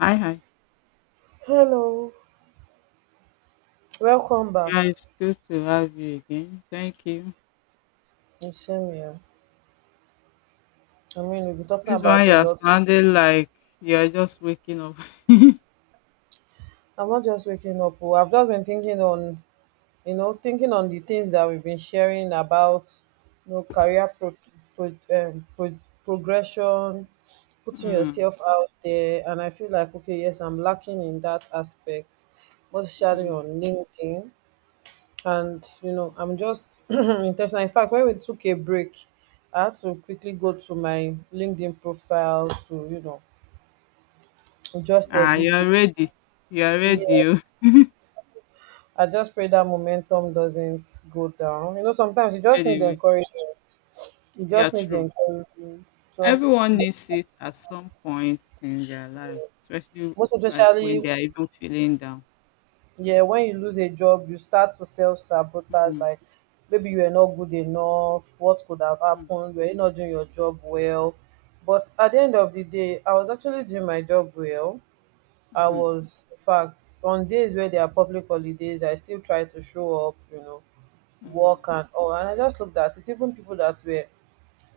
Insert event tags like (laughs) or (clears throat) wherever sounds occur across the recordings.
Hi, hi. Hello, welcome back. Yeah, it's good to have you again. Thank you. It's same here. I mean, we've been talking This one about a you're lot. sounding like you're just waking up. I'm not just waking up. Oh, I've just been thinking on, thinking on the things that we've been sharing about, you know, career pro- progression, (laughs) putting mm, yourself out there. And I feel like, okay, yes, I'm lacking in that aspect, most especially on mm. LinkedIn. And I'm just (clears throat) intentional. In fact, when we took a break I had to quickly go to my LinkedIn profile to just Ah, edit it. you're ready. You're Yeah, ready. Oh. I just pray that momentum doesn't go down. Sometimes you (laughs) just need the Ready. encouragement, you Yeah, just need the true. encouragement, just Everyone needs it at some point in their life, especially most when especially. they are even feeling down. Yeah, when you lose a job you start to self sabotage, Mm, like maybe you were not good enough. What could have mm, happened? Were you not doing your job well? But at the end of the day I was actually doing my job well. I mm, was, in fact, on days where there are public holidays I still try to show up, mm, work and all. And I just looked at it. Even people that were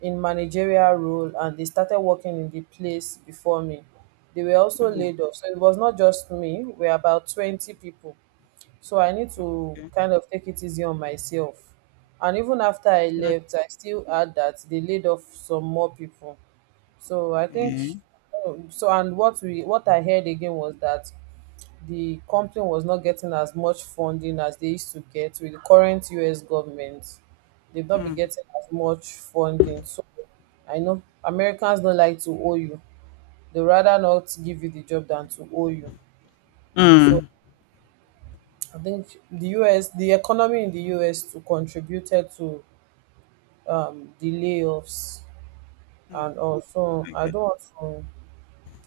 in managerial role and they started working in the place before me, they were also mm. laid off. So it was not just me. We are about 20 people, so I need to Okay. kind of take it easy on myself. And even after I Actually, left, I still had that they laid off some more people. So I think eh, so. And what I heard again was that the company was not getting as much funding as they used to get with the current U.S. government. They've not been Mm, getting as much funding. So I know Americans don't like to owe you. They rather not give you the job than to owe you. So mm, I think the US, the economy in the US too contributed to the layoffs, mm. and also I Okay. don't want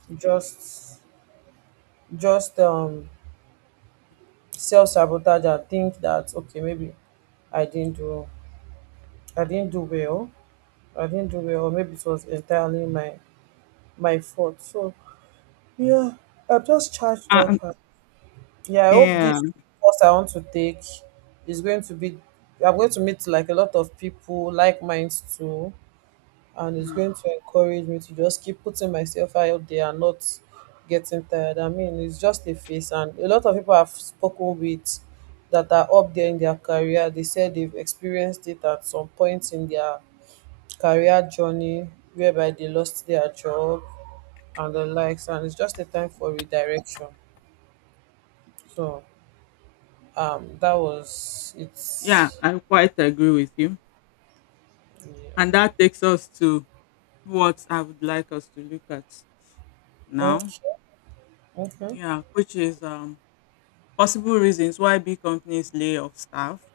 to just self sabotage and think that okay maybe I didn't do I didn't do well I didn't do well, or maybe it was entirely my fault. So yeah, I'm just charged Uh, up. And- yeah, I hope yeah. this course I want to take is going to be— I'm going to meet like a lot of people, like minds too, and it's Hmm. going to encourage me to just keep putting myself out there and not getting tired. I mean, it's just a phase, and a lot of people I've spoken with that are up there in their career, they said they've experienced it at some point in their career journey whereby they lost their job and the likes, and it's just a time for redirection. So, that was— Yeah, it's I quite agree with you. yeah. And that takes us to what I would like us to look at now. Okay. Yeah, which is possible reasons why big companies lay off staff,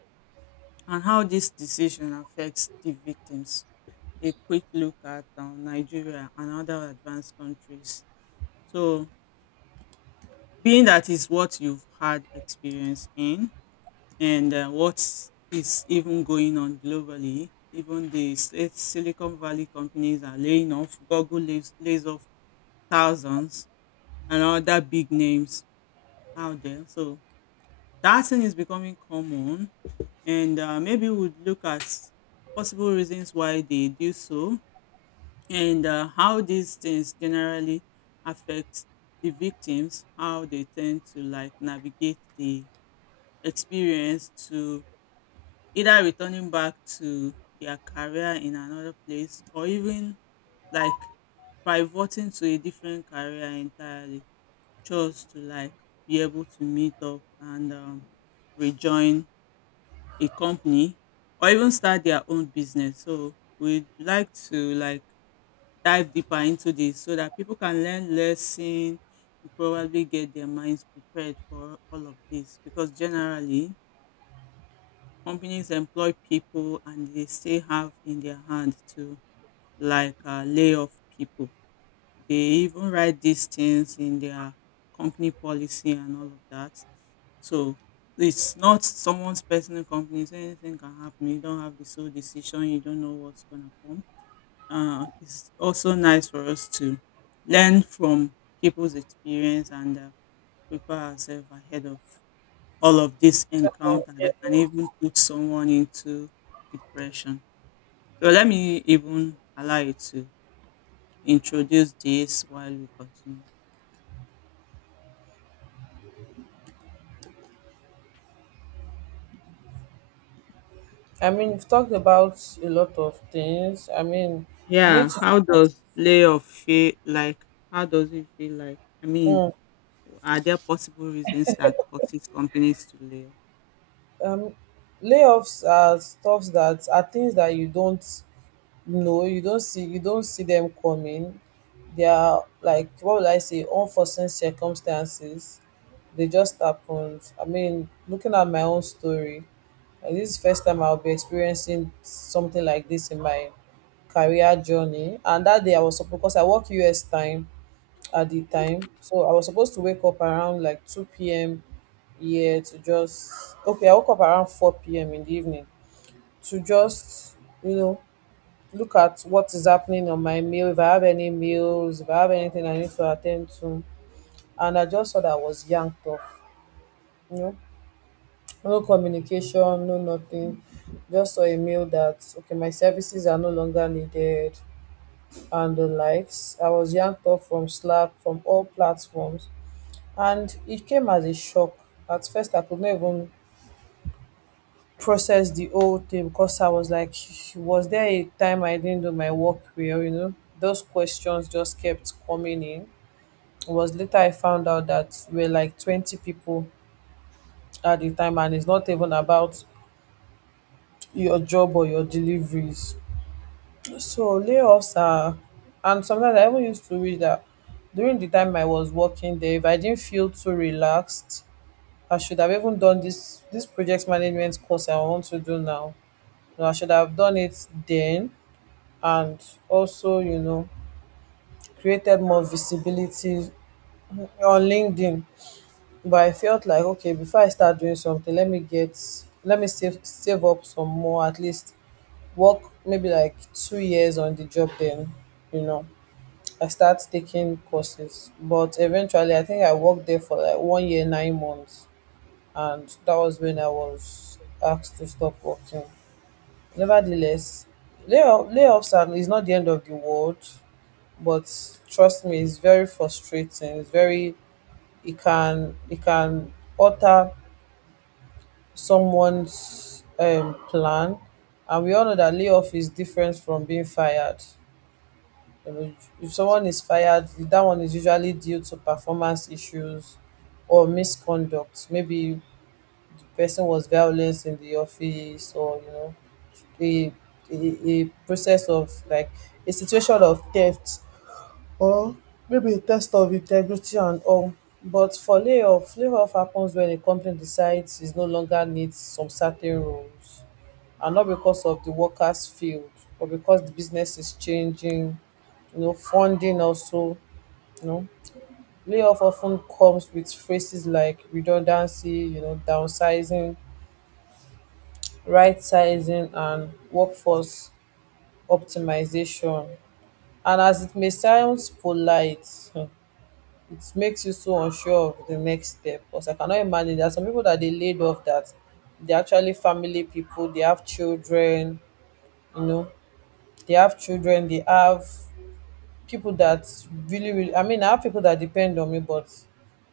and how this decision affects the victims. A quick look at Nigeria and other advanced countries. So, being that is what you've had experience in, and what is even going on globally, even the Silicon Valley companies are laying off, Google lays off thousands and other big names out there. So that thing is becoming common, and maybe we'd look at possible reasons why they do so, and how these things generally affect the victims, how they tend to like navigate the experience to either returning back to their career in another place, or even like pivoting to a different career entirely. Chose to like be able to meet up and rejoin a company or even start their own business. So we'd like to like dive deeper into this so that people can learn lesson and probably get their minds prepared for all of this, because generally companies employ people and they still have in their hand to like lay off people. They even write these things in their company policy and all of that. So it's not someone's personal company, so anything can happen. You don't have the sole decision, you don't know what's gonna come. It's also nice for us to learn from people's experience and prepare ourselves ahead of all of this encounter Okay. that can even put someone into depression. So let me even allow you to introduce this while we continue. I mean, you've talked about a lot of things. I mean, you need Yeah, to how does layoff feel like? How does it feel like? I mean, mm, are there possible reasons that causes companies to lay off? um, layoffs are stuff that are things that you don't know, you don't see them coming. They are like, what would I say, unforeseen circumstances. They just happened. I mean, looking at my own story, this is the first time I'll be experiencing something like this in my career journey. And that day I was supposed, because I work US time at the time. So I was supposed to wake up around like 2 p.m. here to just— okay, I woke up around 4 p.m. in the evening to just, you know, look at what is happening on my mail, if I have any mails, if I have anything I need to attend to. And I just saw that I was yanked off, you know, no communication, no nothing. Just saw a mail that, okay, my services are no longer needed and the likes. I was yanked off from Slack, from all platforms. And it came as a shock. At first, I could not even process the whole thing because I was like, was there a time I didn't do my work well? You know, those questions just kept coming in. It was later I found out that we're like 20 people at the time, and it's not even about your job or your deliveries. So layoffs are— and sometimes I even used to read that during the time I was working there, if I didn't feel too relaxed, I should have even done this project management course I want to do now. You know, I should have done it then, and also, you know, created more visibility on LinkedIn. But I felt like, okay, before I start doing something, let me save up some more, at least work maybe like 2 years on the job, then you know I start taking courses. But eventually I think I worked there for like 1 year 9 months, and that was when I was asked to stop working. Nevertheless, is not the end of the world, but trust me, it's very frustrating. It's very— it can alter someone's plan, and we all know that layoff is different from being fired. You know, if someone is fired, that one is usually due to performance issues or misconduct. Maybe person was violence in the office, or you know a a process of like a situation of theft, or maybe a test of integrity and all. But for layoff, layoff happens when a company decides it no longer needs some certain roles, and not because of the workers field, but because the business is changing. You know, funding also. You know, layoff often comes with phrases like redundancy, you know, downsizing, right-sizing and workforce optimization. And as it may sound polite, it makes you so unsure of the next step. Because I cannot imagine there are some people that they laid off that they're actually family people. They have children, you know, they have people that really— I mean, I have people that depend on me, but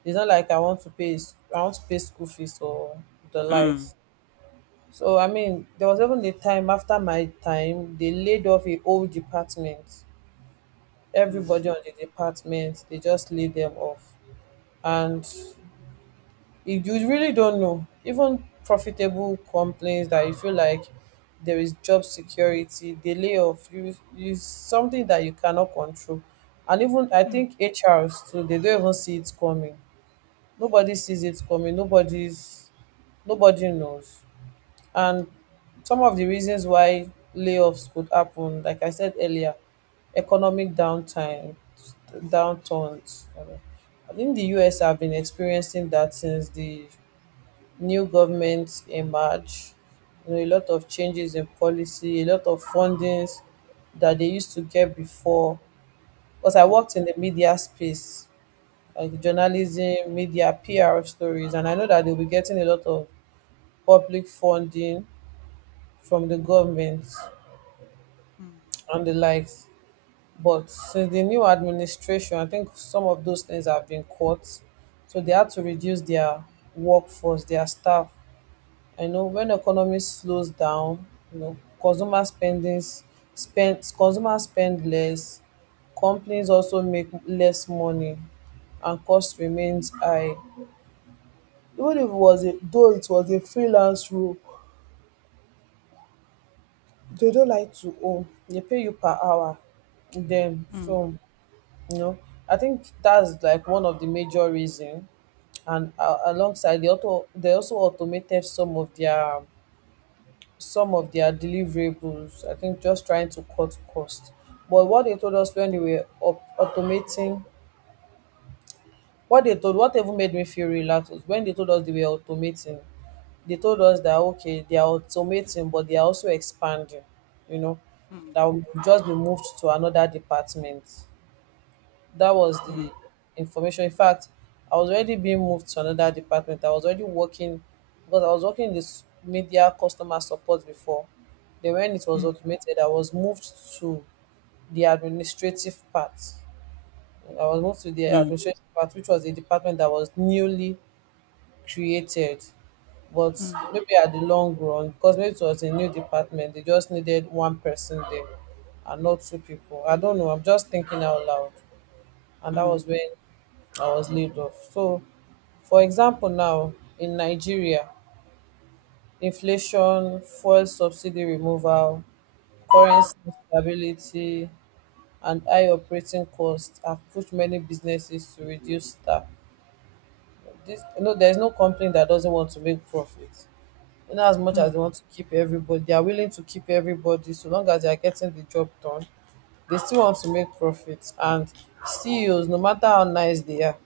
it's not like I want to pay school fees or the Mm. likes. So I mean, there was even a time after my time, they laid off a whole department. Everybody Mm. on the department, they just laid them off. And if you really don't know, even profitable companies that you feel like there is job security, they lay off— you is something that you cannot control. And even I think HRs too, they don't even see it coming. Nobody sees it coming. Nobody knows. And some of the reasons why layoffs could happen, like I said earlier, economic downturns. I think the US have been experiencing that since the new government emerged. You know, a lot of changes in policy, a lot of fundings that they used to get before. Because I Mm. worked in the media space, like Mm. journalism, media, PR stories, and I know that they'll be getting a lot of public funding from the government and the likes. But since the new administration, I think some of those things have been cut. So they had to reduce their workforce, their staff. I know when economy slows down, you know, consumer spending spend consumer spend less, companies also make less money and cost remains high. Even if it was a— though it was a freelance role, they don't like to own. They pay you per hour. Then Mm. so you know I think that's like one of the major reason. And alongside, they also automated some of their deliverables. I think just trying to cut cost. But what they told us when they were automating— what they told— what even made me feel relaxed was when they told us they were automating, they told us that okay, they are automating, but they are also expanding. You know, Mm. that will just be moved to another department. That was Mm. the information. In fact, I was already being moved to another department. I was already working, because I was working in this media customer support before. Then when it was Mm. automated, I was moved to the administrative part. I was moved to the Mm. administrative part, which was a department that was newly created. But Mm. maybe at the long run, because maybe it was a new department, they just needed one person there and not two people. I don't know, I'm just thinking out loud. And that Mm. was when I was laid off. So, for example, now in Nigeria, inflation, fuel subsidy removal, currency instability, and high operating costs have pushed many businesses to reduce staff. There's no company that doesn't want to make profit. In as much Mm. Mm. as they Mm. want to keep everybody, they are willing to keep everybody so long as they are getting the job done, they still want to make profits. And CEOs, no matter how nice they are,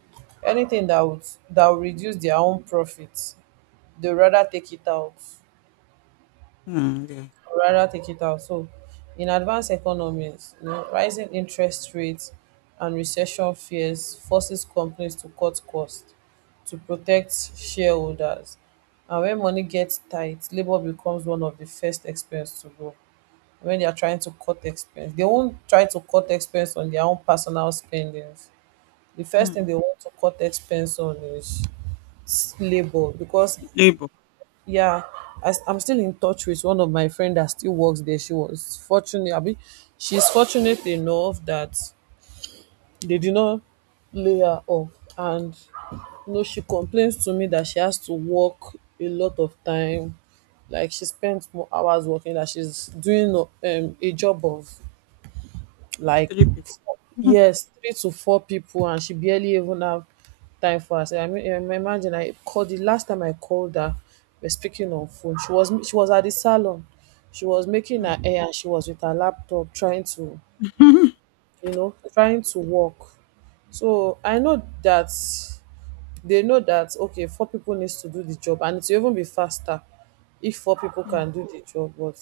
anything that will reduce their own profits, they rather take it out, Mm. Yeah. So, in advanced economies, rising interest rates and recession fears forces companies to cut costs to protect shareholders. And when money gets tight, labor becomes one of the first expense to go. When they are trying to cut expense, they won't try to cut expense on their own personal spendings. The first thing Mm. they want to cut expense on is labor because. Labor, Yeah, I'm still in touch with one of my friend that still works there. She was fortunate. I mean, she's fortunate enough that they did not lay her off. And she complains to me that she has to work a lot of time, like she spends more hours working that she's doing a job of, like. three people. Mhm. Yes, 3 to 4 people, and she barely even have time for herself. I mean, im imagine, I called the last time I called her, we're speaking on phone. She was at the salon. She was making Mm. her hair and she was with her laptop trying to, (laughs) you know, trying to work. So, I know that they know that, okay, 4 people needs to do the job and it will even be faster if 4 people Mm. can do the job, but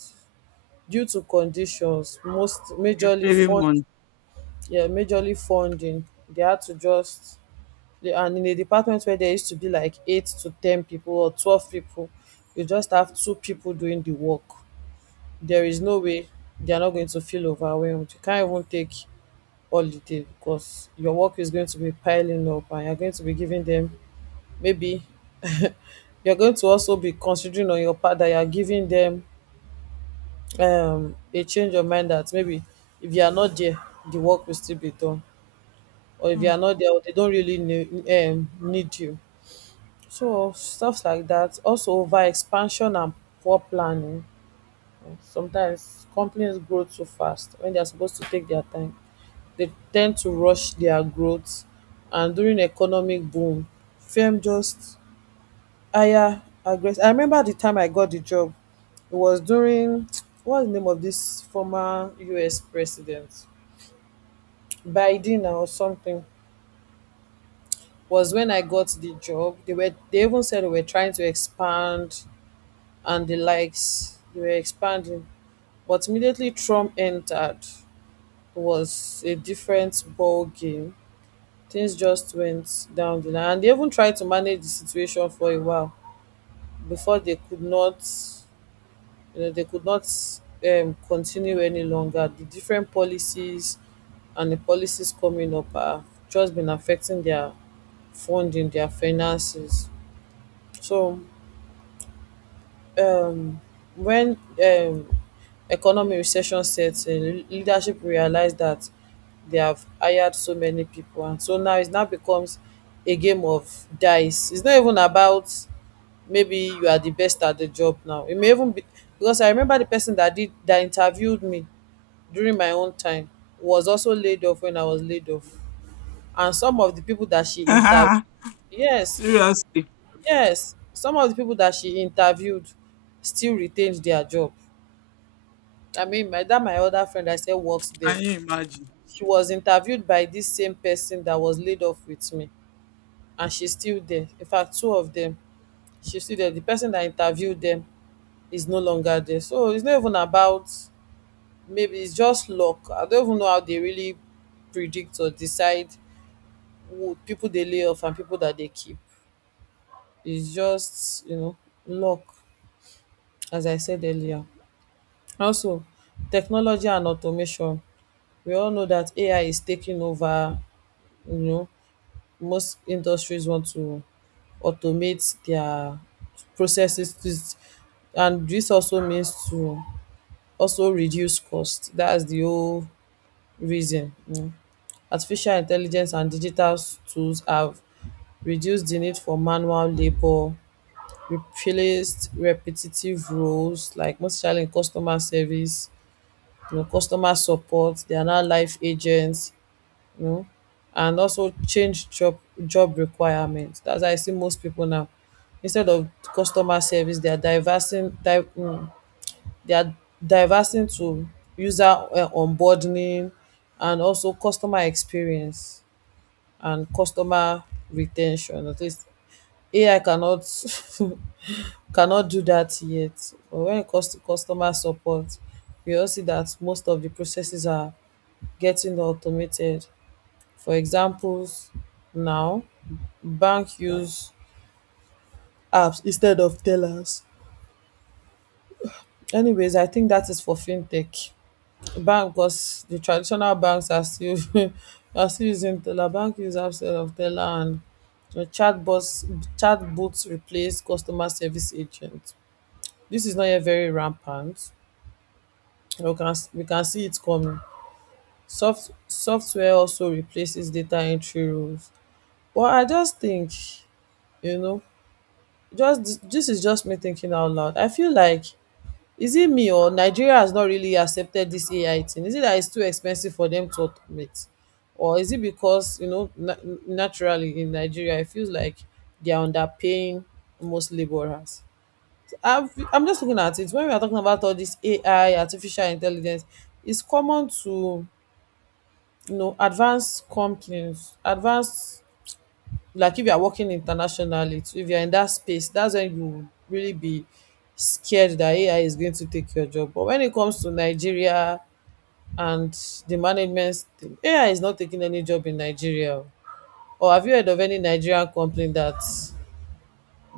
due to conditions, most You're majorly saving fun money. yeah, majorly funding. They had to just, and in a department where there used to be like eight to ten people or 12 people, you just have two people doing the work. There is Mm. no way they are not going to feel overwhelmed. You can't even take holiday because your work is going to be piling up and you're going to be giving them maybe. (laughs) you're going to also be considering on your part that you're giving them a change of mind that maybe if you are not there the work will still be done. Or if you are Mm. not there, or they don't really need, need you. So stuff like that. Also over expansion and poor planning. Sometimes companies grow too fast when they are supposed to take their time. They tend to rush their growth, and during economic boom, firm just hire aggressive. I remember the time I got the job. It was during, (tsk) what's the name of this former US president? Biden or something. Was when I got the job. They even said they were trying to expand and the likes. They were expanding. But immediately Trump entered, it was a different ball game. Things just went down the line. And they even tried to manage the situation for a while before they could not you know they could not continue any longer. The different policies and the policies coming up have just been affecting their funding, their finances. So, um when um economic recession sets in, leadership realised that they have hired so many people and so now it now becomes a game of dice. It's not even about maybe you are the best at the job. Now it may even be, because I remember the person that interviewed me during my own time was also laid off when I was laid off. And some of the people that she interviewed. (laughs) Yes. Seriously, Yes, some of the people that she interviewed still retained their job. I mean, my other friend I said works there. can you imagine? She was interviewed by this same person that was laid off with me, and she's still there. In fact, two of them, she's still there. The person that interviewed them is no longer there. So it's not even about, maybe it's just luck. I don't even know how they really predict or decide who people they lay off and people that they keep. It's just, you know, luck, as I said earlier. Also, technology and automation. We all know that AI is taking over. You know, most industries want to automate their processes. And this also means to also reduce cost. That's the whole reason, you know. Artificial intelligence and digital tools have reduced the need for manual labour, replaced repetitive roles, like most especially in customer service. You know, customer support, they are now life agents, you know, and also change job requirements. That's how I see most people now. Instead of customer service, they are diversing they are diversing to user onboarding, and also customer experience and customer retention. At least AI cannot (laughs) cannot do that yet. But when it comes to customer support, we all see that most of the processes are getting automated. For examples, now bank use apps instead of tellers. Anyways, I think that is for fintech. Bank, because the traditional banks are still (laughs) are still using teller. Bank use apps instead of teller, and the chatbots replace customer service agents. This is not yet very rampant. We can see it coming. Software also replaces data entry rules. Well, I just think, you know, just this is just me thinking out loud. I feel like, is it me or Nigeria has not really accepted this AI thing? Is it that it's too expensive for them to automate, or is it because naturally in Nigeria it feels like they are underpaying most laborers? I'm just looking at it when we are talking about all this AI, artificial intelligence. It's common to advanced companies, advanced like if you are working internationally too, if you're in that space, that's when you will really be scared that AI is going to take your job. But when it comes to Nigeria and the management thing, AI is not taking any job in Nigeria. Or have you heard of any Nigerian company that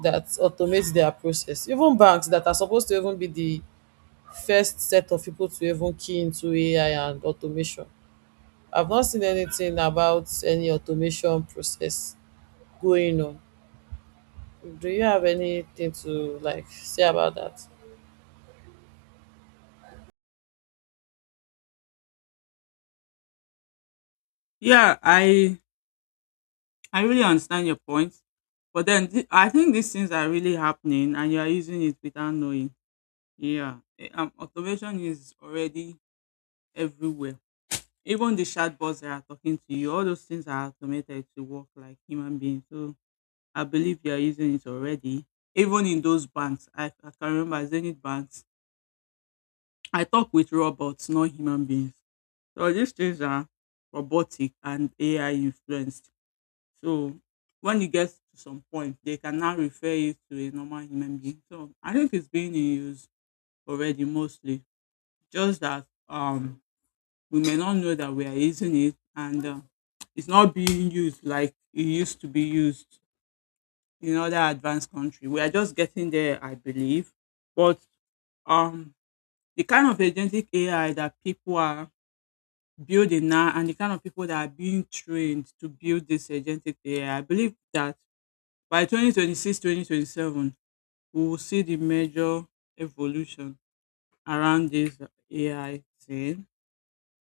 that automates their process? Even banks that are supposed to even be the first set of people to even key into AI and automation. I've not seen anything about any automation process going on. Do you have anything to, like, say about that? Yeah, I really understand your point, but then I think these things are really happening, and you are using it without knowing. Yeah, automation is already everywhere. Even the chatbots that are talking to you, all those things are automated to work like human beings. So I believe you are using it already. Even in those banks, I can remember Zenith banks. I talk with robots, not human beings. So these things are robotic and AI influenced. So when it gets to some point, they can now refer you to a normal human being. So I think it's being in use already mostly. Just that we may not know that we are using it, and it's not being used like it used to be used in other advanced country. We are just getting there, I believe. But um the kind of agentic AI that people are building now, and the kind of people that are being trained to build this agentic AI, I believe that by 2026-2027, we will see the major evolution around this AI thing,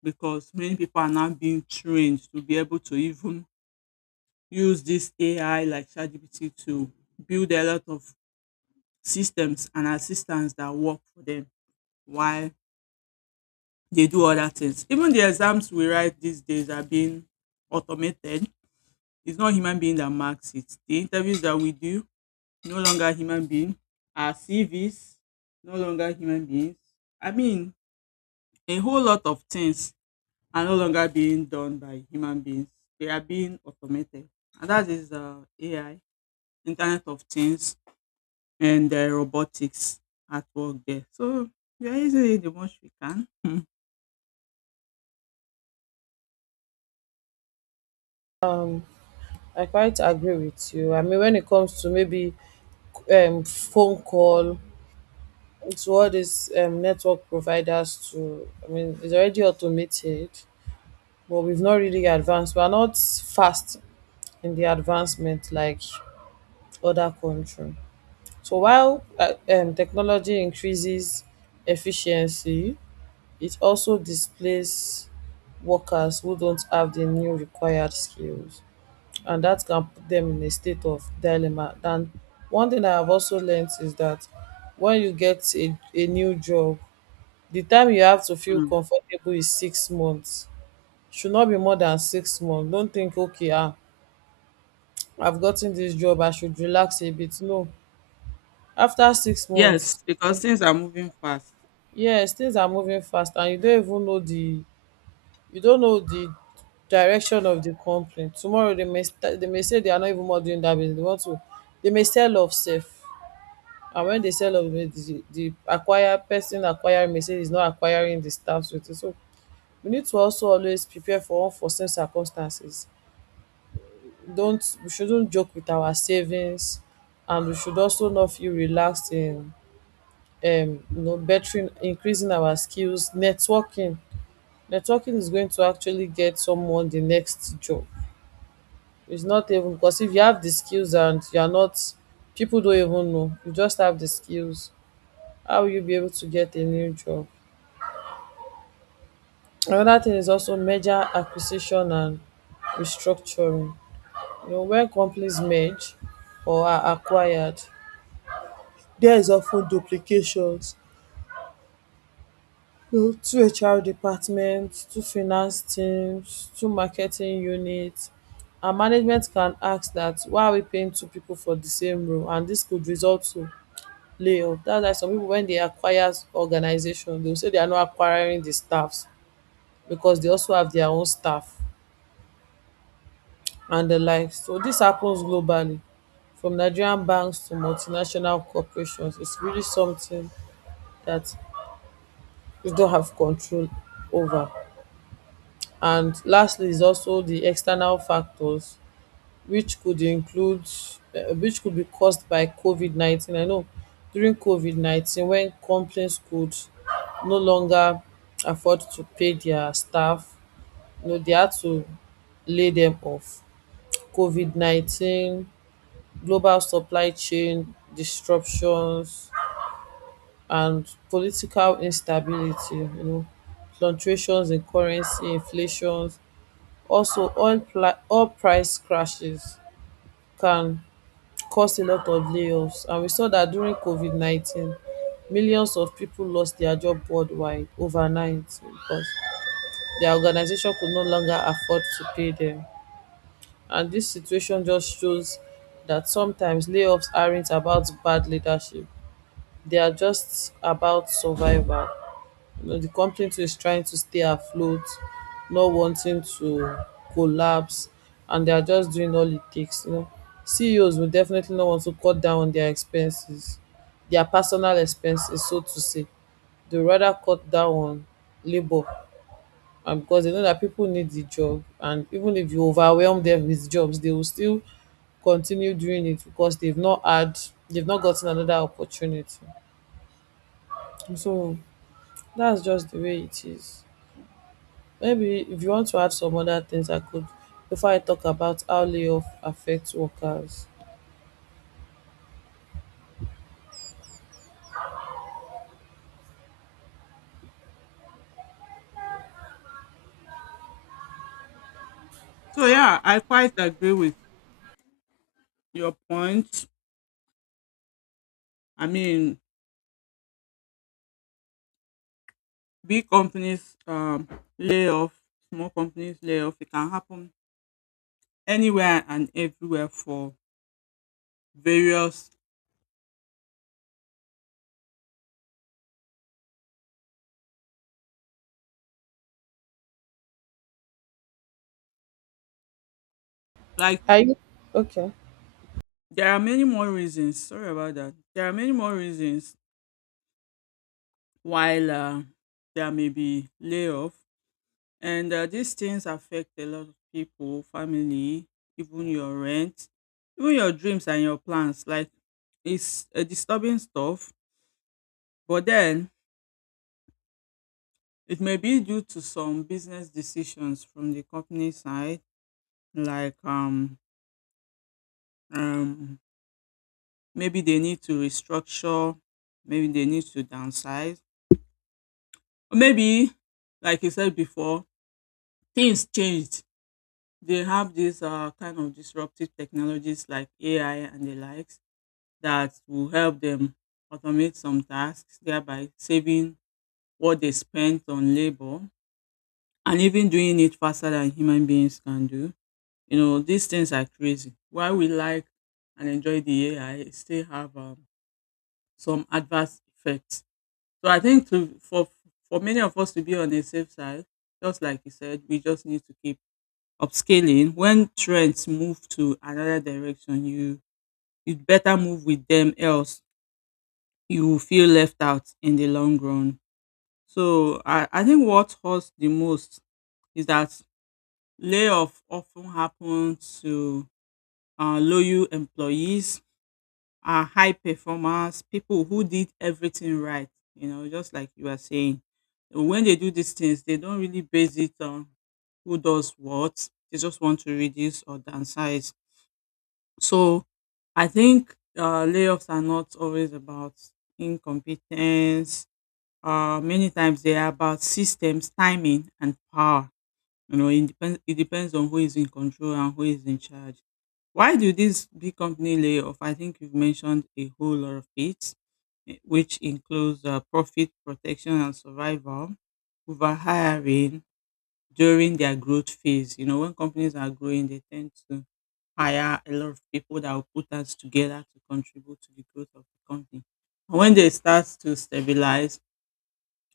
because many people are now being trained to be able to even use this AI like ChatGPT to build a lot of systems and assistants that work for them while they do other things. Even the exams we write these days are being automated. It's not human being that marks it. The interviews that we do no longer human being, our CVs, no longer human beings. I mean, a whole lot of things are no longer being done by human beings. They are being automated. And that is AI, Internet of Things, and robotics at work there. So we are using it the most we can. (laughs) I quite agree with you. I mean, when it comes to maybe phone call to all these network providers, to I mean, it's already automated, but we've not really advanced. We are not fast in the advancement like other country. So, while technology increases efficiency, it also displays workers who don't have the new required skills. And that can put them in a state of dilemma. And one thing I have also learned is that when you get a new job, the time you have to feel Mm. comfortable is 6 months. Should not be more than 6 months. Don't think, okay, ah, I've gotten this job, I should relax a bit. No. After 6 months, Yes, because things are moving fast. yes, things are moving fast, and you don't even know the you don't know the direction of the company. Tomorrow they may say they are not even more doing that business. They want to they may sell off safe. And when they sell off the acquire person acquiring may say he's not acquiring the staffs with it. So we need to also always prepare for unforeseen circumstances. Don't we shouldn't joke with our savings, and we should also not feel relaxed in bettering increasing our skills, networking. Networking is going to actually get someone the next job. It's not even, because if you have the skills and you are not, people don't even know, you just have the skills, how will you be able to get a new job? Another thing is also merger, acquisition, and restructuring. You know, when companies merge or are acquired, there is often duplications. You know, two HR departments, two finance teams, two marketing units, and management can ask that, why are we paying two people for the same role? And this could result to layoff. That's why some people when they acquire organization, they'll say they are not acquiring the staffs because they also have their own staff. And the like. So this happens globally, from Nigerian banks to multinational corporations. It's really something that we don't have control over. And lastly is also the external factors, which could include which could be caused by COVID-19. I know during COVID-19, when companies could no longer afford to pay their staff, you know, they had to lay them off. COVID-19, global supply chain disruptions, and political instability, you know, fluctuations in currency inflations, also oil price crashes can cause a lot of layoffs, and we saw that during COVID-19 millions of people lost their job worldwide overnight because their organization could no longer afford to pay them. And this situation just shows that sometimes layoffs aren't about bad leadership, they are just about survival. You know, the company too is trying to stay afloat, not wanting to collapse, and they are just doing all it takes. You know, CEOs will definitely not want to cut down on their expenses, their personal expenses, so to say. They rather cut down on labor, and because they know that people need the job, and even if you overwhelm them with jobs, they will still continue doing it because they've not gotten another opportunity. So that's just the way it is. Maybe, if you want to add some other things I could, before I talk about how layoff affects workers. So yeah, I quite agree with your point. I mean, big companies lay off, small companies lay off. It can happen anywhere and everywhere for various, like, Are you okay? there are many more reasons. Sorry about that. There are many more reasons while there may be layoff. And these things affect a lot of people, family, even your rent, even your dreams and your plans. Like, it's a disturbing stuff. But then it may be due to some business decisions from the company side, like um maybe they need to restructure, maybe they need to downsize, or maybe like you said before, things changed. They have these kind of disruptive technologies like AI and the likes, that will help them automate some tasks, thereby saving what they spent on labor, and even doing it faster than human beings can do. You know, these things are crazy. Why we like and enjoy the AI still have some adverse effects. So I think to for many of us to be on a safe side, just like you said, we just need to keep upscaling. When trends move to another direction, you'd better move with them, else you will feel left out in the long run. So I think what hurts the most is that layoff often happens to low employees are high performers, people who did everything right, you know, just like you are saying. When they do these things, they don't really base it on who does what. They just want to reduce or downsize. So I think layoffs are not always about incompetence. Many times they are about systems, timing, and power. You know, it depends, it depends on who is in control and who is in charge. Why do these big company lay off? I think you've mentioned a whole lot of it, which includes profit protection and survival, over hiring during their growth phase. You know, when companies are growing, they tend to hire a lot of people that will put us together to contribute to the growth of the company. And when they start to stabilize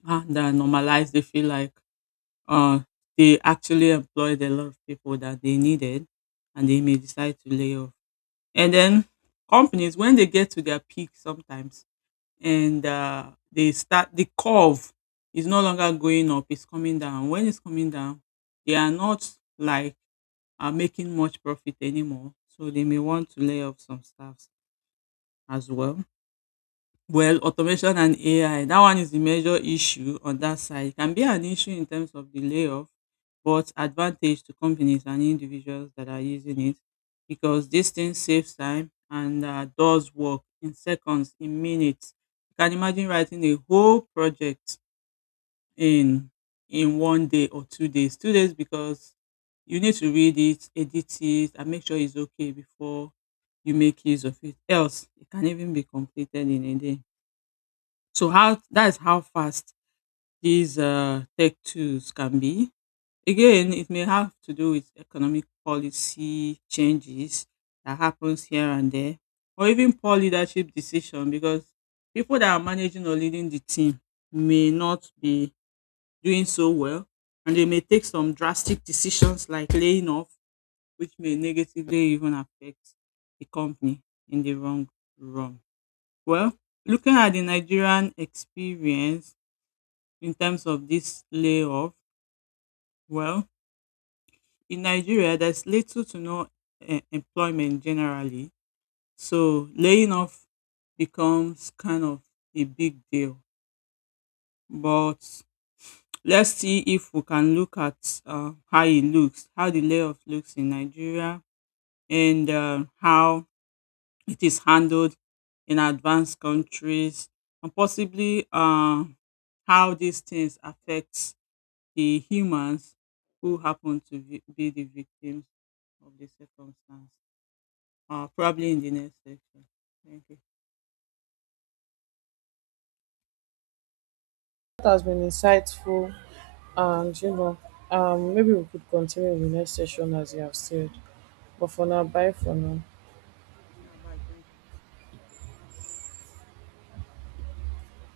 and normalize, they feel like uh, they actually employed a lot of people that they needed, and they may decide to lay off. And then companies, when they get to their peak sometimes, and they start, the curve is no longer going up, it's coming down. When it's coming down, they are not like are making much profit anymore. So they may want to lay off some staffs as well. Well, automation and AI, that one is the major issue on that side. It can be an issue in terms of the layoff, but advantage to companies and individuals that are using it, because this thing saves time and does work in seconds, in minutes. You can imagine writing a whole project in in one day or two days. Two days because you need to read it, edit it, and make sure it's okay before you make use of it. Else, it can even be completed in a day. So how that is how fast these tech tools can be. Again, it may have to do with economic policy changes that happens here and there, or even poor leadership decision, because people that are managing or leading the team may not be doing so well, and they may take some drastic decisions like laying off, which may negatively even affect the company in the wrong run. Well, looking at the Nigerian experience in terms of this layoff? Well, in Nigeria, there's little to no employment generally. So laying off becomes kind of a big deal. But let's see if we can look at how it looks, how the layoff looks in Nigeria, and how it is handled in advanced countries, and possibly how these things affect the humans who happen to be the victims of the circumstance. Probably in the next section. Thank you. That has been insightful, and maybe we could continue in the next session as you have said. But for now, bye for now. Yeah, bye. Thank you.